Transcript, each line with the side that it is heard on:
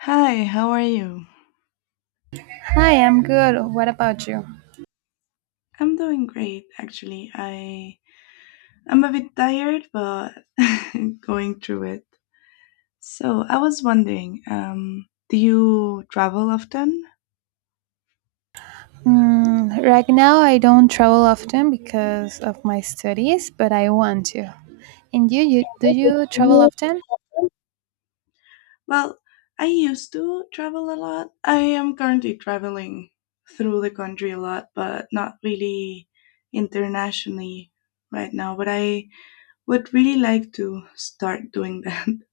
left: Hi, how are you?
right: Hi, I'm good. What about you?
left: I'm doing great, actually. I'm a bit tired, but going through it. So I was wondering, do you travel often?
right: Mm, right now, I don't travel often because of my studies, but I want to. And you do you travel often?
left: Well, I used to travel a lot. I am currently traveling through the country a lot, but not really internationally right now. But I would really like to start doing that.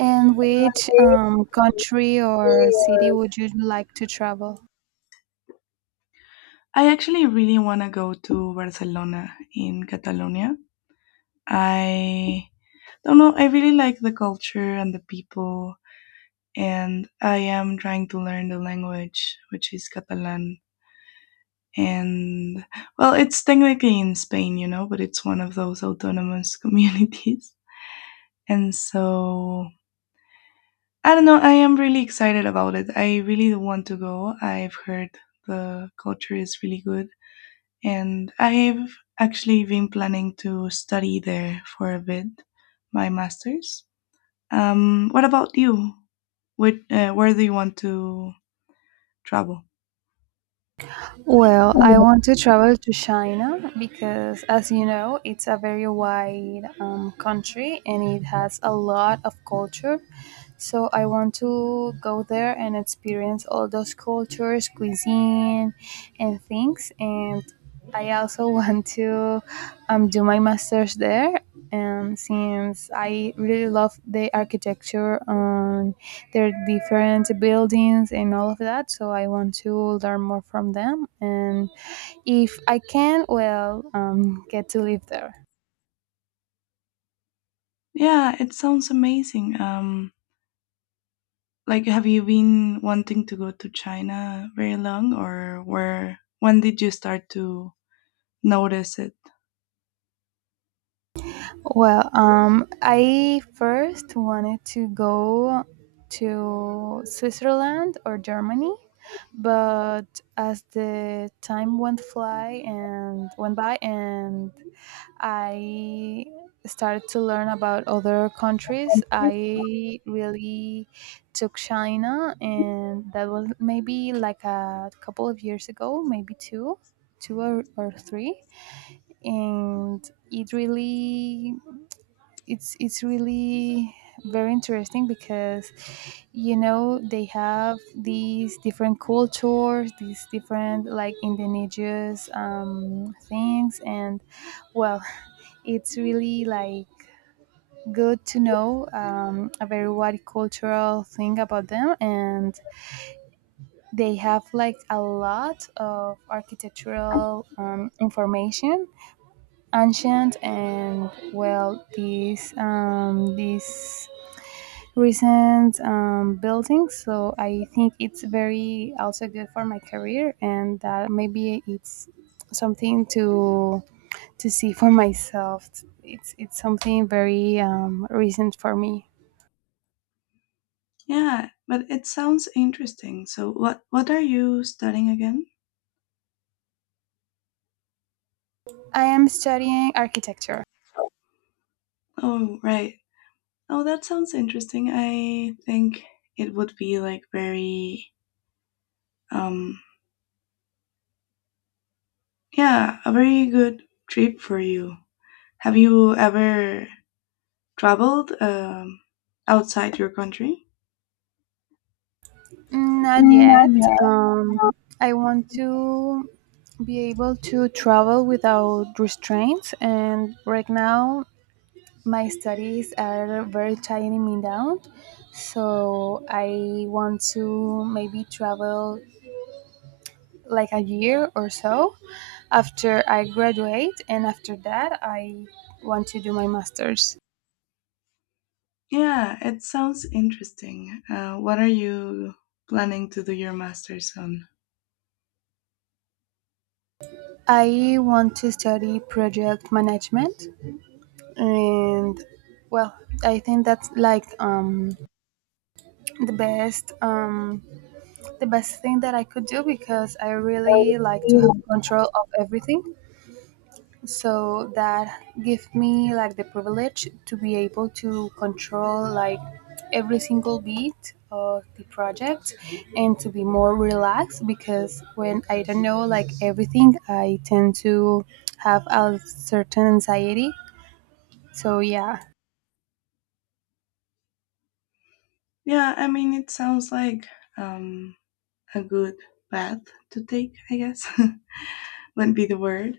right: And which country or city would you like to travel?
left: I actually really want to go to Barcelona in Catalonia. I don't know. I really like the culture and the people, and I am trying to learn the language, which is Catalan. And well, it's technically in Spain, you know, but it's one of those autonomous communities. And so I don't know. I am really excited about it. I really want to go. I've heard the culture is really good, and I've actually been planning to study there for a bit, my master's. What about you? What, where do you want to travel?
right: Well, I want to travel to China because, as you know, it's a very wide country and it has a lot of culture. So I want to go there and experience all those cultures, cuisine, and things. And I also want to do my master's there. And since I really love the architecture on their different buildings and all of that, so I want to learn more from them. And if I can, well, get to live there.
left: Yeah, it sounds amazing. Like, have you been wanting to go to China very long, or where? When did you start to notice it?
right: Well, I first wanted to go to Switzerland or Germany, but as the time went fly and went by, and I started to learn about other countries, I really took China, and that was maybe like a couple of years ago, maybe two or three, and it's really very interesting because you know they have these different cultures these different like indigenous things. And well, it's really like good to know a very wide cultural thing about them, and they have like a lot of architectural information, ancient, and well, these recent buildings. So I think it's very also good for my career, and that maybe it's something to see for myself. It's something very recent for me.
left: Yeah, but it sounds interesting. So, what are you studying again?
right: I am studying architecture.
left: Oh, right. Oh, that sounds interesting. I think it would be like very, um, yeah, a very good trip for you. Have you ever traveled outside your country?
right: Not
left: Not
right: yet.
left: yet.
right: I want to be able to travel without restraints, and right now my studies are very tying me down, so I want to maybe travel like a year or so after I graduate, and after that I want to do my masters.
left: Yeah, it sounds interesting. What are you planning to do your master's on?
right: I want to study project management, and well, I think that's like the best um, the best thing that I could do because I
left: I
right: really like to
left: really
right: have
left: like-
right: control of everything, so that give me like the privilege to be able to control like every single beat of the project, and to be more relaxed because when I don't know like everything, I tend to have a certain anxiety, so yeah.
left: Yeah, I mean, it sounds like um, a good path to take, I guess, wouldn't be the word.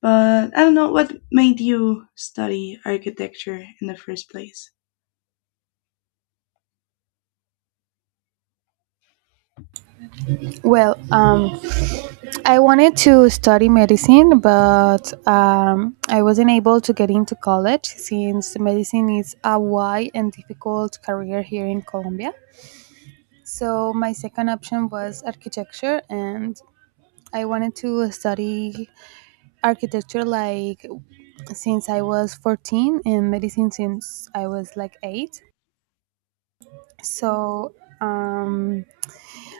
left: But I don't know what made you study architecture in the first place.
right: Well, I wanted to study medicine, but I wasn't able to get into college since medicine is a wide and difficult career here in Colombia. So my second option was architecture, and I wanted to study architecture like since I was 14 and medicine since I was like 8. So um,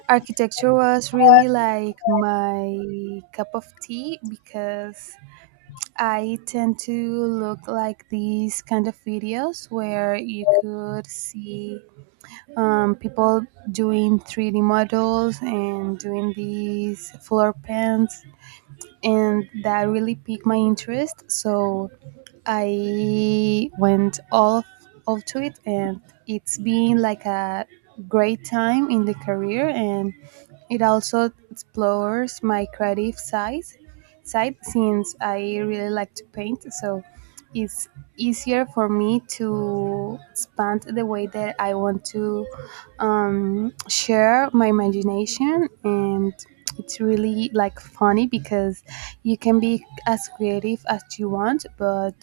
right: architecture was really like my cup of tea because I tend to look like these kind of videos where you could see people doing 3D models and doing these floor plans, and that really piqued my interest. So I went all to it, and it's been like a great time in the career, and it also explores my creative size side since I really like to paint, so it's easier for me to expand the way that I want to share my imagination. And it's really like funny because you can be as creative as you want, but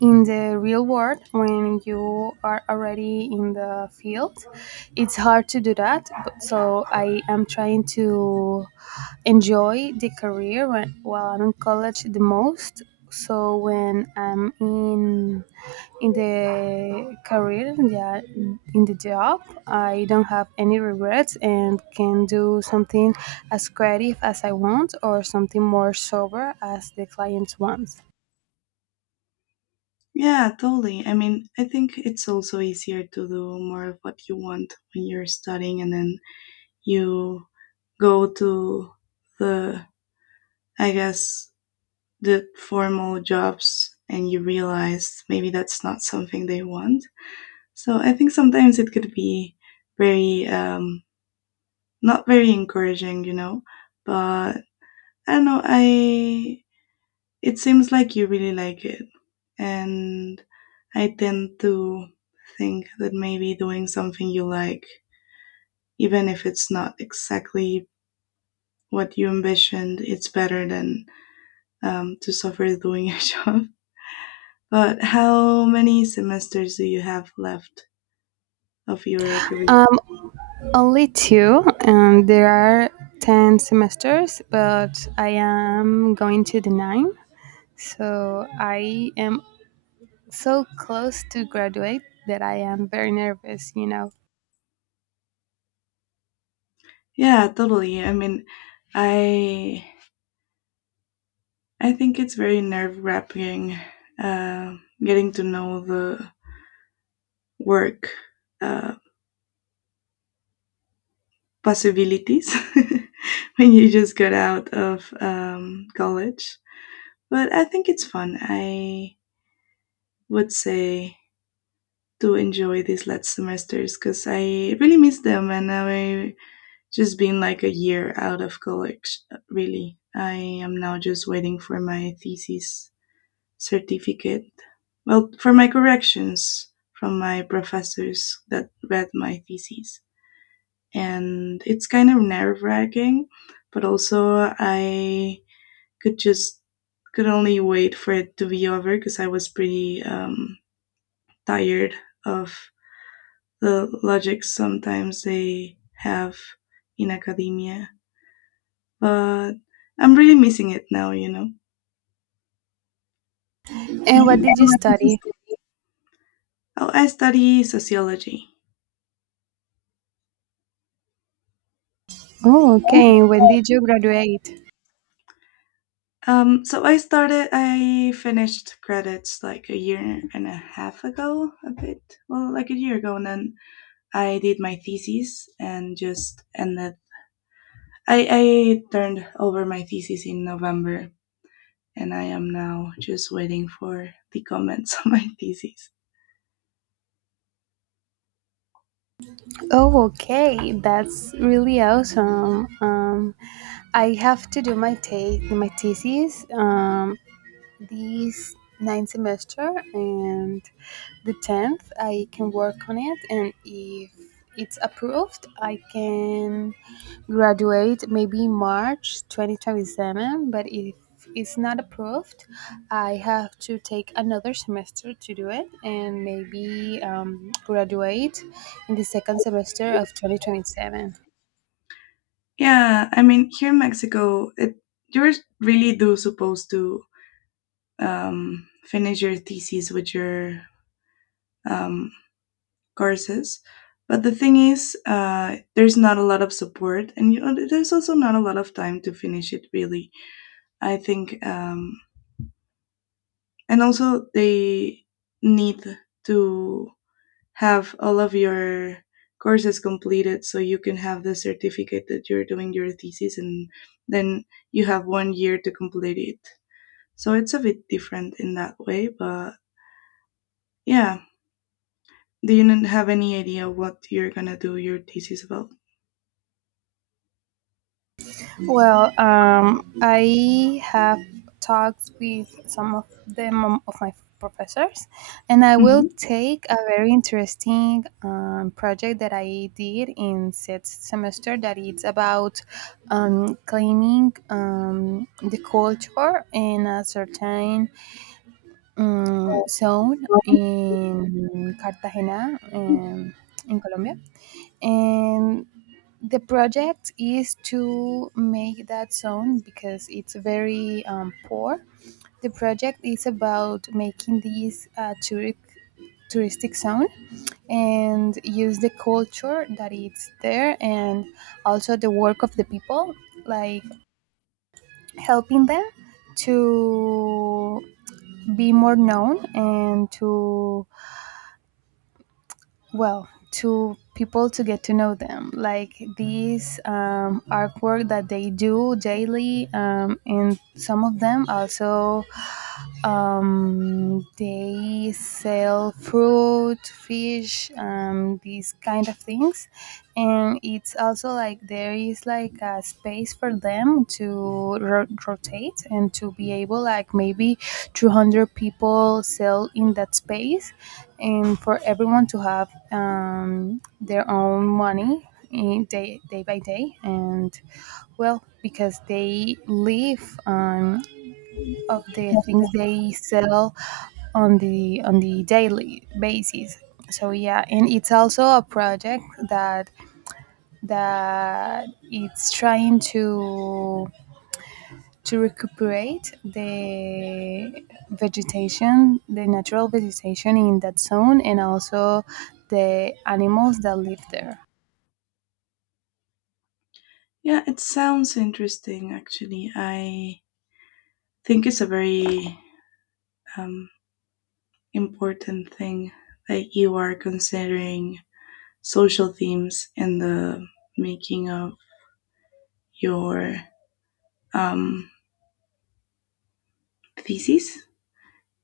right: in the real world when you are already in the field, it's hard to do that. But so I am trying to enjoy the career while I'm in college the most, so when I'm in the career, yeah, in the job, I don't have any regrets and can do something as creative as I want or something more sober as the client wants.
left: Yeah, totally. I mean, I think it's also easier to do more of what you want when you're studying and then you go to the, I guess, the formal jobs, and you realize maybe that's not something they want. So I think sometimes it could be very, not very encouraging, you know, but I don't know. I It seems like you really like it, and I tend to think that maybe doing something you like, even if it's not exactly what you envisioned, it's better than to suffer doing a job. But how many semesters do you have left of your career?
right: um, Only two, and there are 10 semesters, but I am going to the nine. So I am so close to graduate that I am very nervous.
left: Yeah, totally. I mean, I I think it's very nerve wracking, uh, getting to know the work, uh, possibilities when you just got out of college. But I think it's fun. I would say to enjoy these last semesters because I really miss them, and I just been like a year out of college, really. I am now just waiting for my thesis certificate. Well, for my corrections from my professors that read my thesis, and it's kind of nerve wracking, but also I could just could only wait for it to be over because I was pretty tired of the logic sometimes they have in academia. But I'm really missing it now, you know.
right: And
left: And
right: what did you
left: what did you
right: study?
left: stu- Oh, I study sociology.
right: Oh, okay. When did you graduate?
left: I finished credits like a year and a half ago, a bit, well, like a year ago, and then I did my thesis and just ended. I turned over my thesis in November, and I am now just waiting for the comments on my thesis.
right: Oh, okay. That's really awesome. I have to do my my thesis this ninth semester, and the tenth I can work on it, and if it's approved I can graduate maybe March 2027, but if it's not approved I have to take another semester to do it and maybe graduate in the second semester of 2027.
left: Yeah, I mean, here in Mexico, you're really do supposed to finish your thesis with your um, courses. But the thing is, there's not a lot of support, and there's also not a lot of time to finish it. Really, I think, and also they need to have all of your courses completed so you can have the certificate that you're doing your thesis, and then you have 1 year to complete it. So it's a bit different in that way, but yeah, do you n- have any idea what you're gonna do your thesis about?
right: Well, I have talked with some of them of my professors, and I will
left: Hmm.
right: take a very interesting project that I did in sixth semester that it's about claiming the culture in a certain zone in Cartagena, in Colombia, and the project is to make that zone because it's very poor. The project is about making this touristic zone and use the culture that it's there and also the work of the people, like helping them to be more known, and to, well, to people to get to know them like these artwork that they do daily, and some of them also they sell fruit, fish, these kind of things, and it's also like there is like a space for them to rotate and to be able like maybe 200 people sell in that space, and for everyone to have their own money in day by day, and well, because they live of the things they sell on the daily basis. So yeah, and it's also a project that that it's trying to recuperate the natural vegetation in that zone and also the animals that live there.
left: Yeah, it sounds interesting. Actually, I think it's a very, um, important thing that you are considering social themes in the making of your, um, thesis.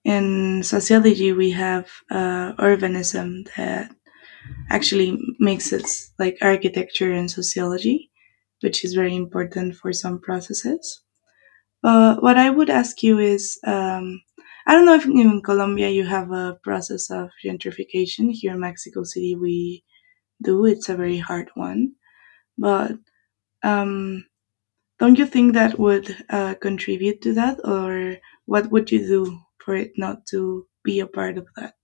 left: In sociology, we have urbanism that actually makes it like architecture and sociology, which is very important for some processes. What I would ask you is, I don't know if in Colombia you have a process of gentrification. Here in Mexico City, we do. It's a very hard one. But um, don't you think that would contribute to that, or what would you do for it not to be a part of that?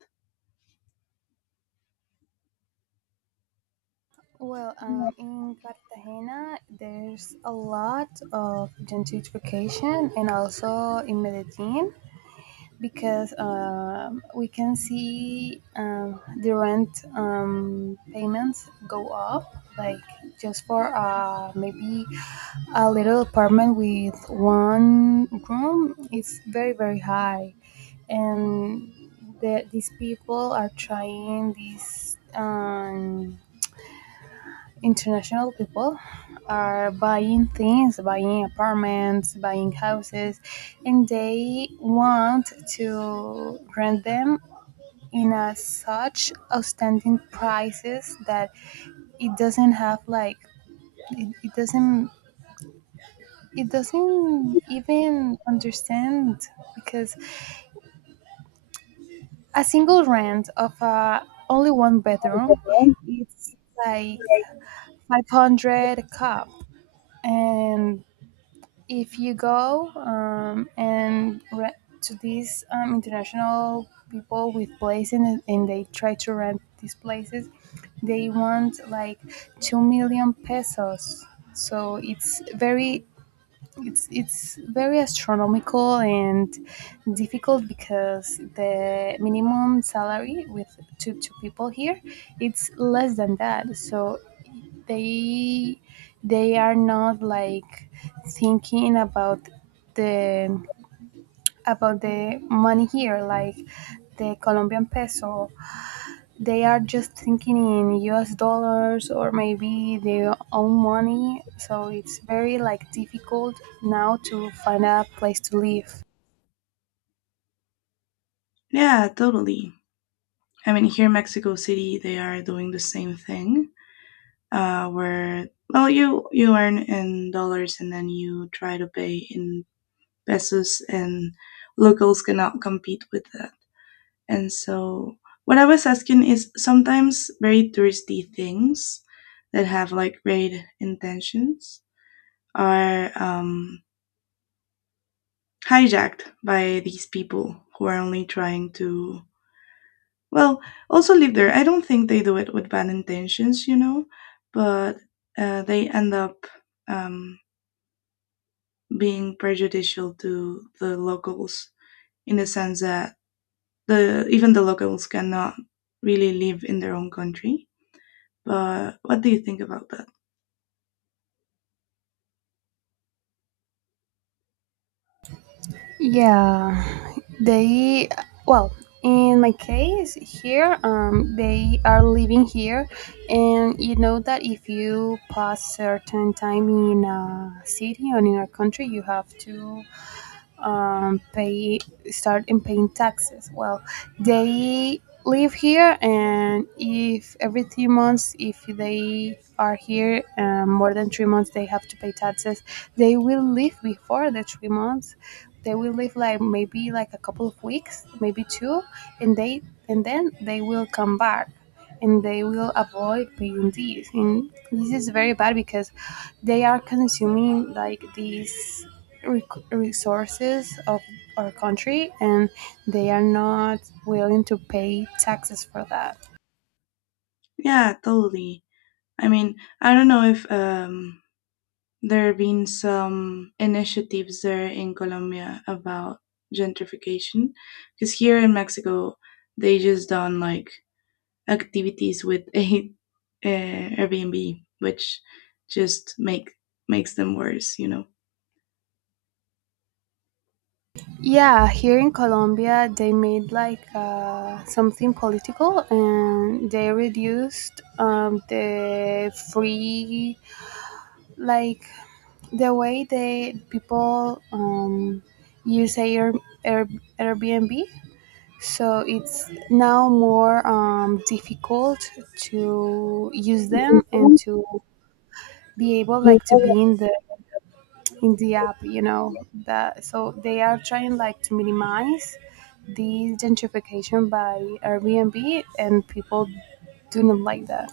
right: Well, in Cartagena there's a lot of gentrification, and also in medellin because we can see the rent payments go up like just for maybe a little apartment with one room, it's very very high. And these people are trying, these international people are buying things, buying apartments, buying houses, and they want to rent them in a such outstanding prices that it doesn't have like, it, it doesn't it doesn't even understand, because a single rent of a only one bedroom, it's like 500 a cup. And if you go and to these international people with places, and they try to rent these places, they want like 2 million pesos. So it's very, it's very astronomical and difficult because the minimum salary with two people here, it's less than that. So they they are not like thinking the about the money here, like the Colombian peso, they are just thinking in US dollars or maybe their own money. So it's very like difficult now to find a place to live.
left: Yeah, totally. I mean, here in Mexico City, they are doing the same thing, where well, you earn in dollars and then you try to pay in pesos, and locals cannot compete with that. And so, what I was asking is sometimes very touristy things that have like great intentions are hijacked by these people who are only trying to well also live there. I don't think they do it with bad intentions, you know, but they end up um, being prejudicial to the locals in the sense that the even the locals cannot really live in their own country. But what do you think about that?
right: Yeah, they well, in my case here, they are living here, and you know that if you pass certain time in a city or in a country, you have to pay start in paying taxes. Well, they live here, and if every 3 months, if they are here more than 3 months, they have to pay taxes. They will leave before the 3 months. They will leave like maybe like a couple of weeks, maybe two, and they and then they will come back. And they will avoid paying these. And this is very bad because they are consuming like these resources of our country, and they are not willing to pay taxes for that.
left: Yeah, totally. I mean, I don't know if there have been some initiatives there in Colombia about gentrification, because here in Mexico they just done like activities with uh Airbnb, which just makes them worse, you know.
right: Yeah, here in Colombia, they made like something political, and they reduced the free, like the way they people use Air, Airbnb. So it's now more difficult to use them and to be able like to be in the app. You know the so they are trying like to minimize the gentrification by Airbnb, and people do not like that.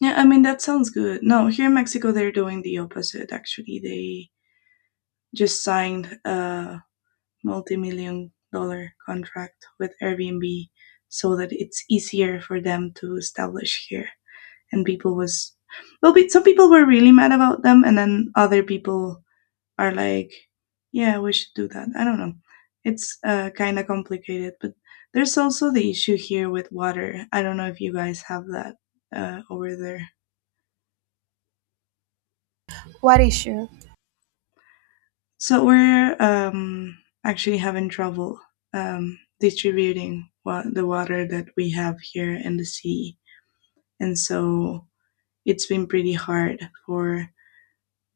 left: Yeah, I mean, that sounds good. No, here in Mexico they're doing the opposite. Actually, they just signed a multi-million-dollar contract with Airbnb so that it's easier for them to establish here. And people was, well, some people were really mad about them, and then other people are like, yeah, we should do that. I don't know. It's kind of complicated, but there's also the issue here with water. I don't know if you guys have that over there.
right: What issue?
left: So we're actually having trouble distributing wa- the water that we have here in the sea. And so it's been pretty hard for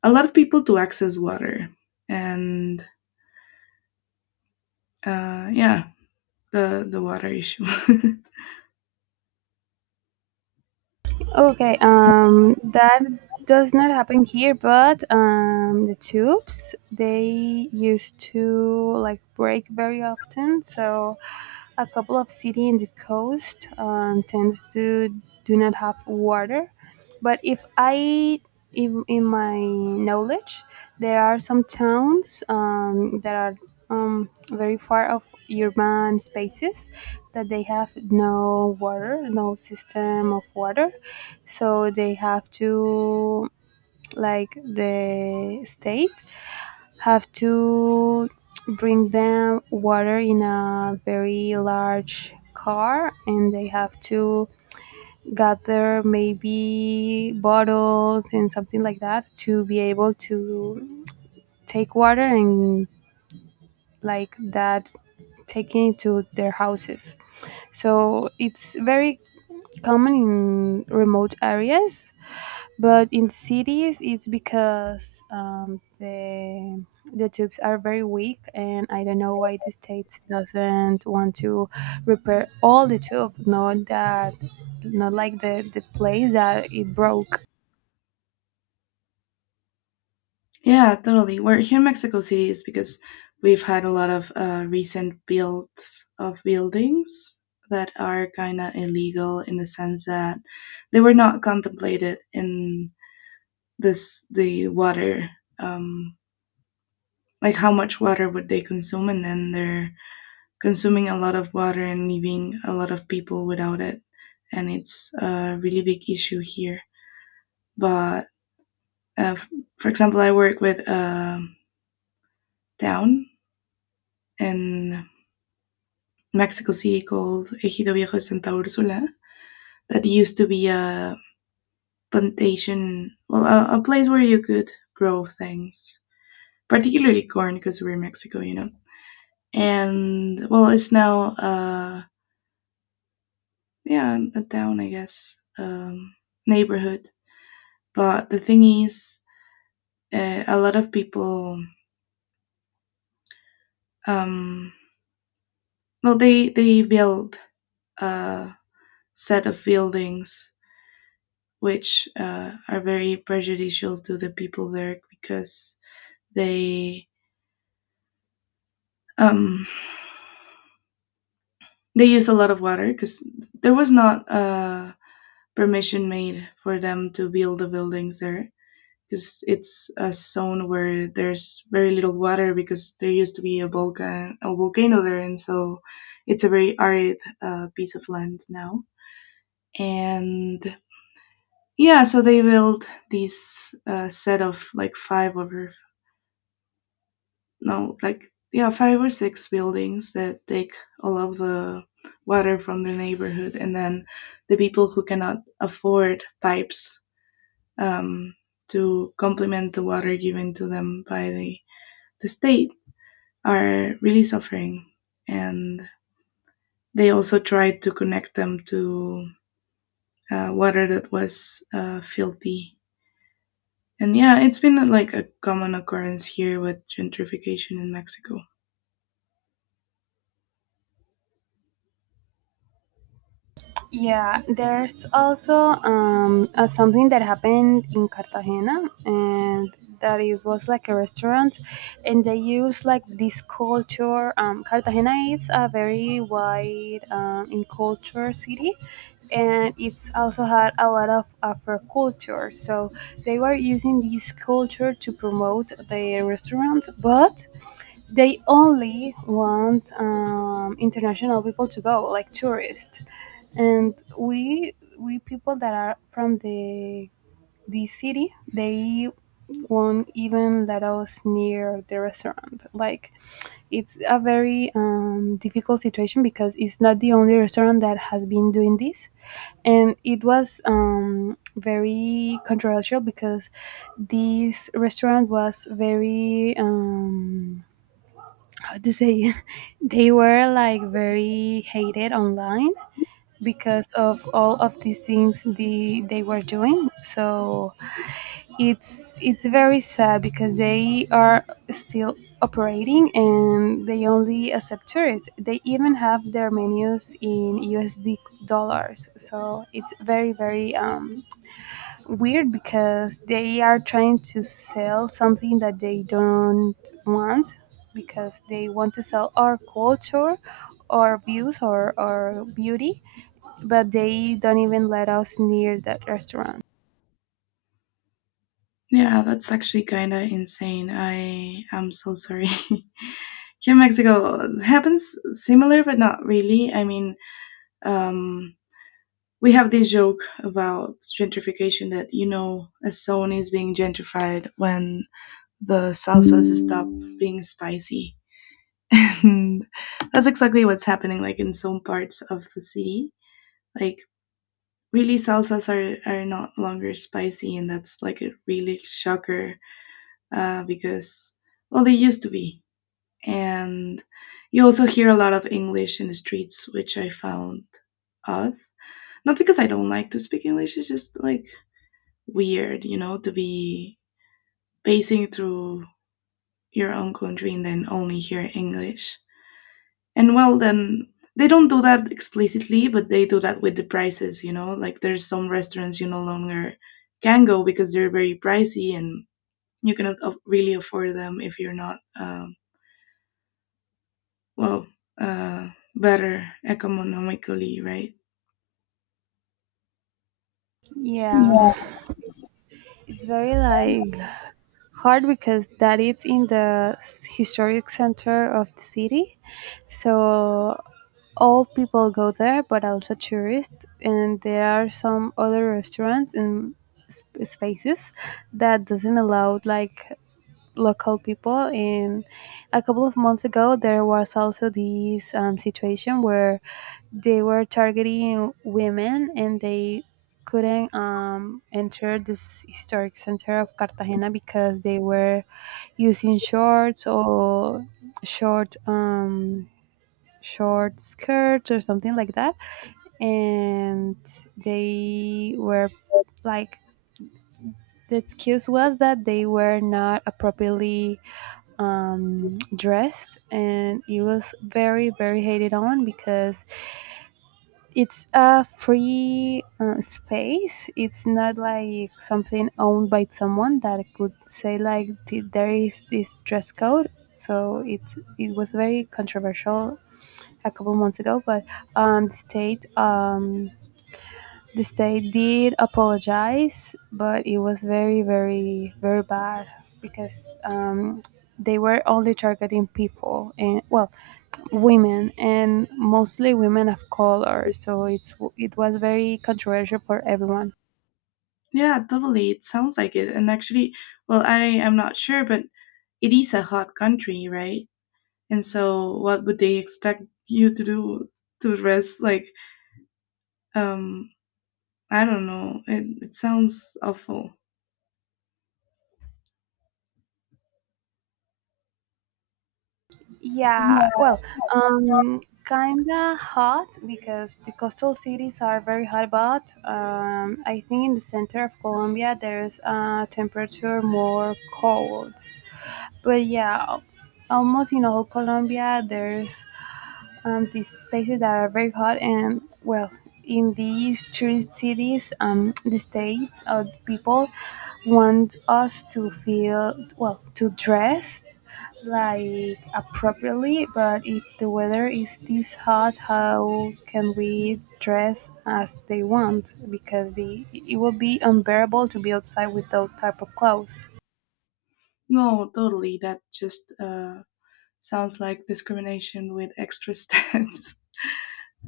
left: a lot of people to access water. And yeah, the water issue.
right: Okay, that does not happen here, but the tubes they used to like break very often. So, a couple of city in the coast tends to do not have water. But if I, in my knowledge, there are some towns that are very far of urban spaces that they have no water, no system of water, so they have to, like the state have to, bring them water in a very large car, and they have to gather maybe bottles and something like that to be able to take water and like that, taking it to their houses. So it's very common in remote areas, but in cities it's because the tubes are very weak, and I don't know why the state doesn't want to repair all the tube, not like the place that it broke.
left: Yeah, totally. We're here in Mexico City is because we've had a lot of recent builds of buildings that are kind of illegal in the sense that they were not contemplated in this the water, um, like how much water would they consume, and then they're consuming a lot of water and leaving a lot of people without it. And it's a really big issue here, but Uh, for example, I work with a town in Mexico City called Ejido Viejo de Santa Ursula that used to be a plantation, well, a place where you could grow things, particularly corn because we're in Mexico, you know. And well, it's now yeah, a town, I guess, neighborhood. But the thing is, a lot of people, um, well, they build a set of buildings which are very prejudicial to the people there because they, um, they use a lot of water because there was not permission made for them to build the buildings there, because it's a zone where there's very little water because there used to be a volcano there. And so it's a very arid piece of land now. And yeah, so they built this set of like five or no, like yeah, five or six buildings that take all of the water from the neighborhood, and then the people who cannot afford pipes, um, to complement the water given to them by the state are really suffering. And they also tried to connect them to water that was filthy. And yeah, it's been like a common occurrence here with gentrification in Mexico.
right: Yeah, there's also something that happened in Cartagena, and that it was like a restaurant, and they use like this culture. Cartagena is a very wide in culture city, and it's also had a lot of Afro culture. So they were using this culture to promote the restaurant, but they only want international people to go, like tourists. And we people that are from the city, they won't even let us near the restaurant. Like, it's a very difficult situation because it's not the only restaurant that has been doing this, and it was very controversial because this restaurant was very, how to say, they were like very hated online because of all of these things they were doing. So it's very sad because they are still operating, and they only accept tourists. They even have their menus in USD dollars. So it's very very weird because they are trying to sell something that they don't want, because they want to sell our culture, our views, or our beauty, but they don't even let us near that restaurant.
left: Yeah, that's actually kind of insane. I am so sorry. Here in Mexico, it happens similar, but not really. I mean, um, we have this joke about gentrification that, you know, a zone is being gentrified when the salsas stop being spicy. And that's exactly what's happening, like in some parts of the city. Like, really, salsas are not longer spicy, and that's like a really shocker, because well, they used to be. And you also hear a lot of English in the streets, which I found odd, not because I don't like to speak English, it's just like weird, you know, to be pacing through your own country and then only hear English. And well, then they don't do that explicitly, but they do that with the prices, you know, like there's some restaurants you no longer can go because they're very pricey, and you cannot really afford them if you're not well uh better economically, right?
right: Yeah, it's very like hard because that it's in the historic center of the city, so all people go there, but also tourists. And there are some other restaurants and spaces that doesn't allow like local people. And a couple of months ago, there was also this situation where they were targeting women, and they couldn't enter this historic center of Cartagena because they were using shorts or short um, short skirts or something like that. And they were like, the excuse was that they were not appropriately dressed, and it was very, very hated on because it's a free space. It's not like something owned by someone that could say like, there is this dress code." So it was very controversial a couple months ago, but um, the state um, the state did apologize, but it was very, very, very bad because they were only targeting people and, well, women, and mostly women of color. So it was very controversial for everyone.
left: Yeah, totally, it sounds like it. And actually, well, I am not sure, but it is a hot country, right? And so what would they expect you to do, to rest like um I don't know, it sounds awful.
right: Yeah, well, um, kinda hot because the coastal cities are very hot, but I think in the center of Colombia there's a temperature more cold. But yeah, almost in all Colombia there's these spaces that are very hot, and well, in these tourist cities the states of the people want us to feel well to dress like appropriately, but if the weather is this hot, how can we dress as they want because the it will be unbearable to be outside with those type of clothes.
left: No, totally, that just sounds like discrimination with extra steps.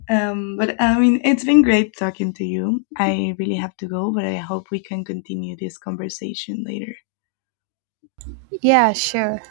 left: But I mean, it's been great talking to you. I really have to go, but I hope we can continue this conversation later.
right: Yeah, sure.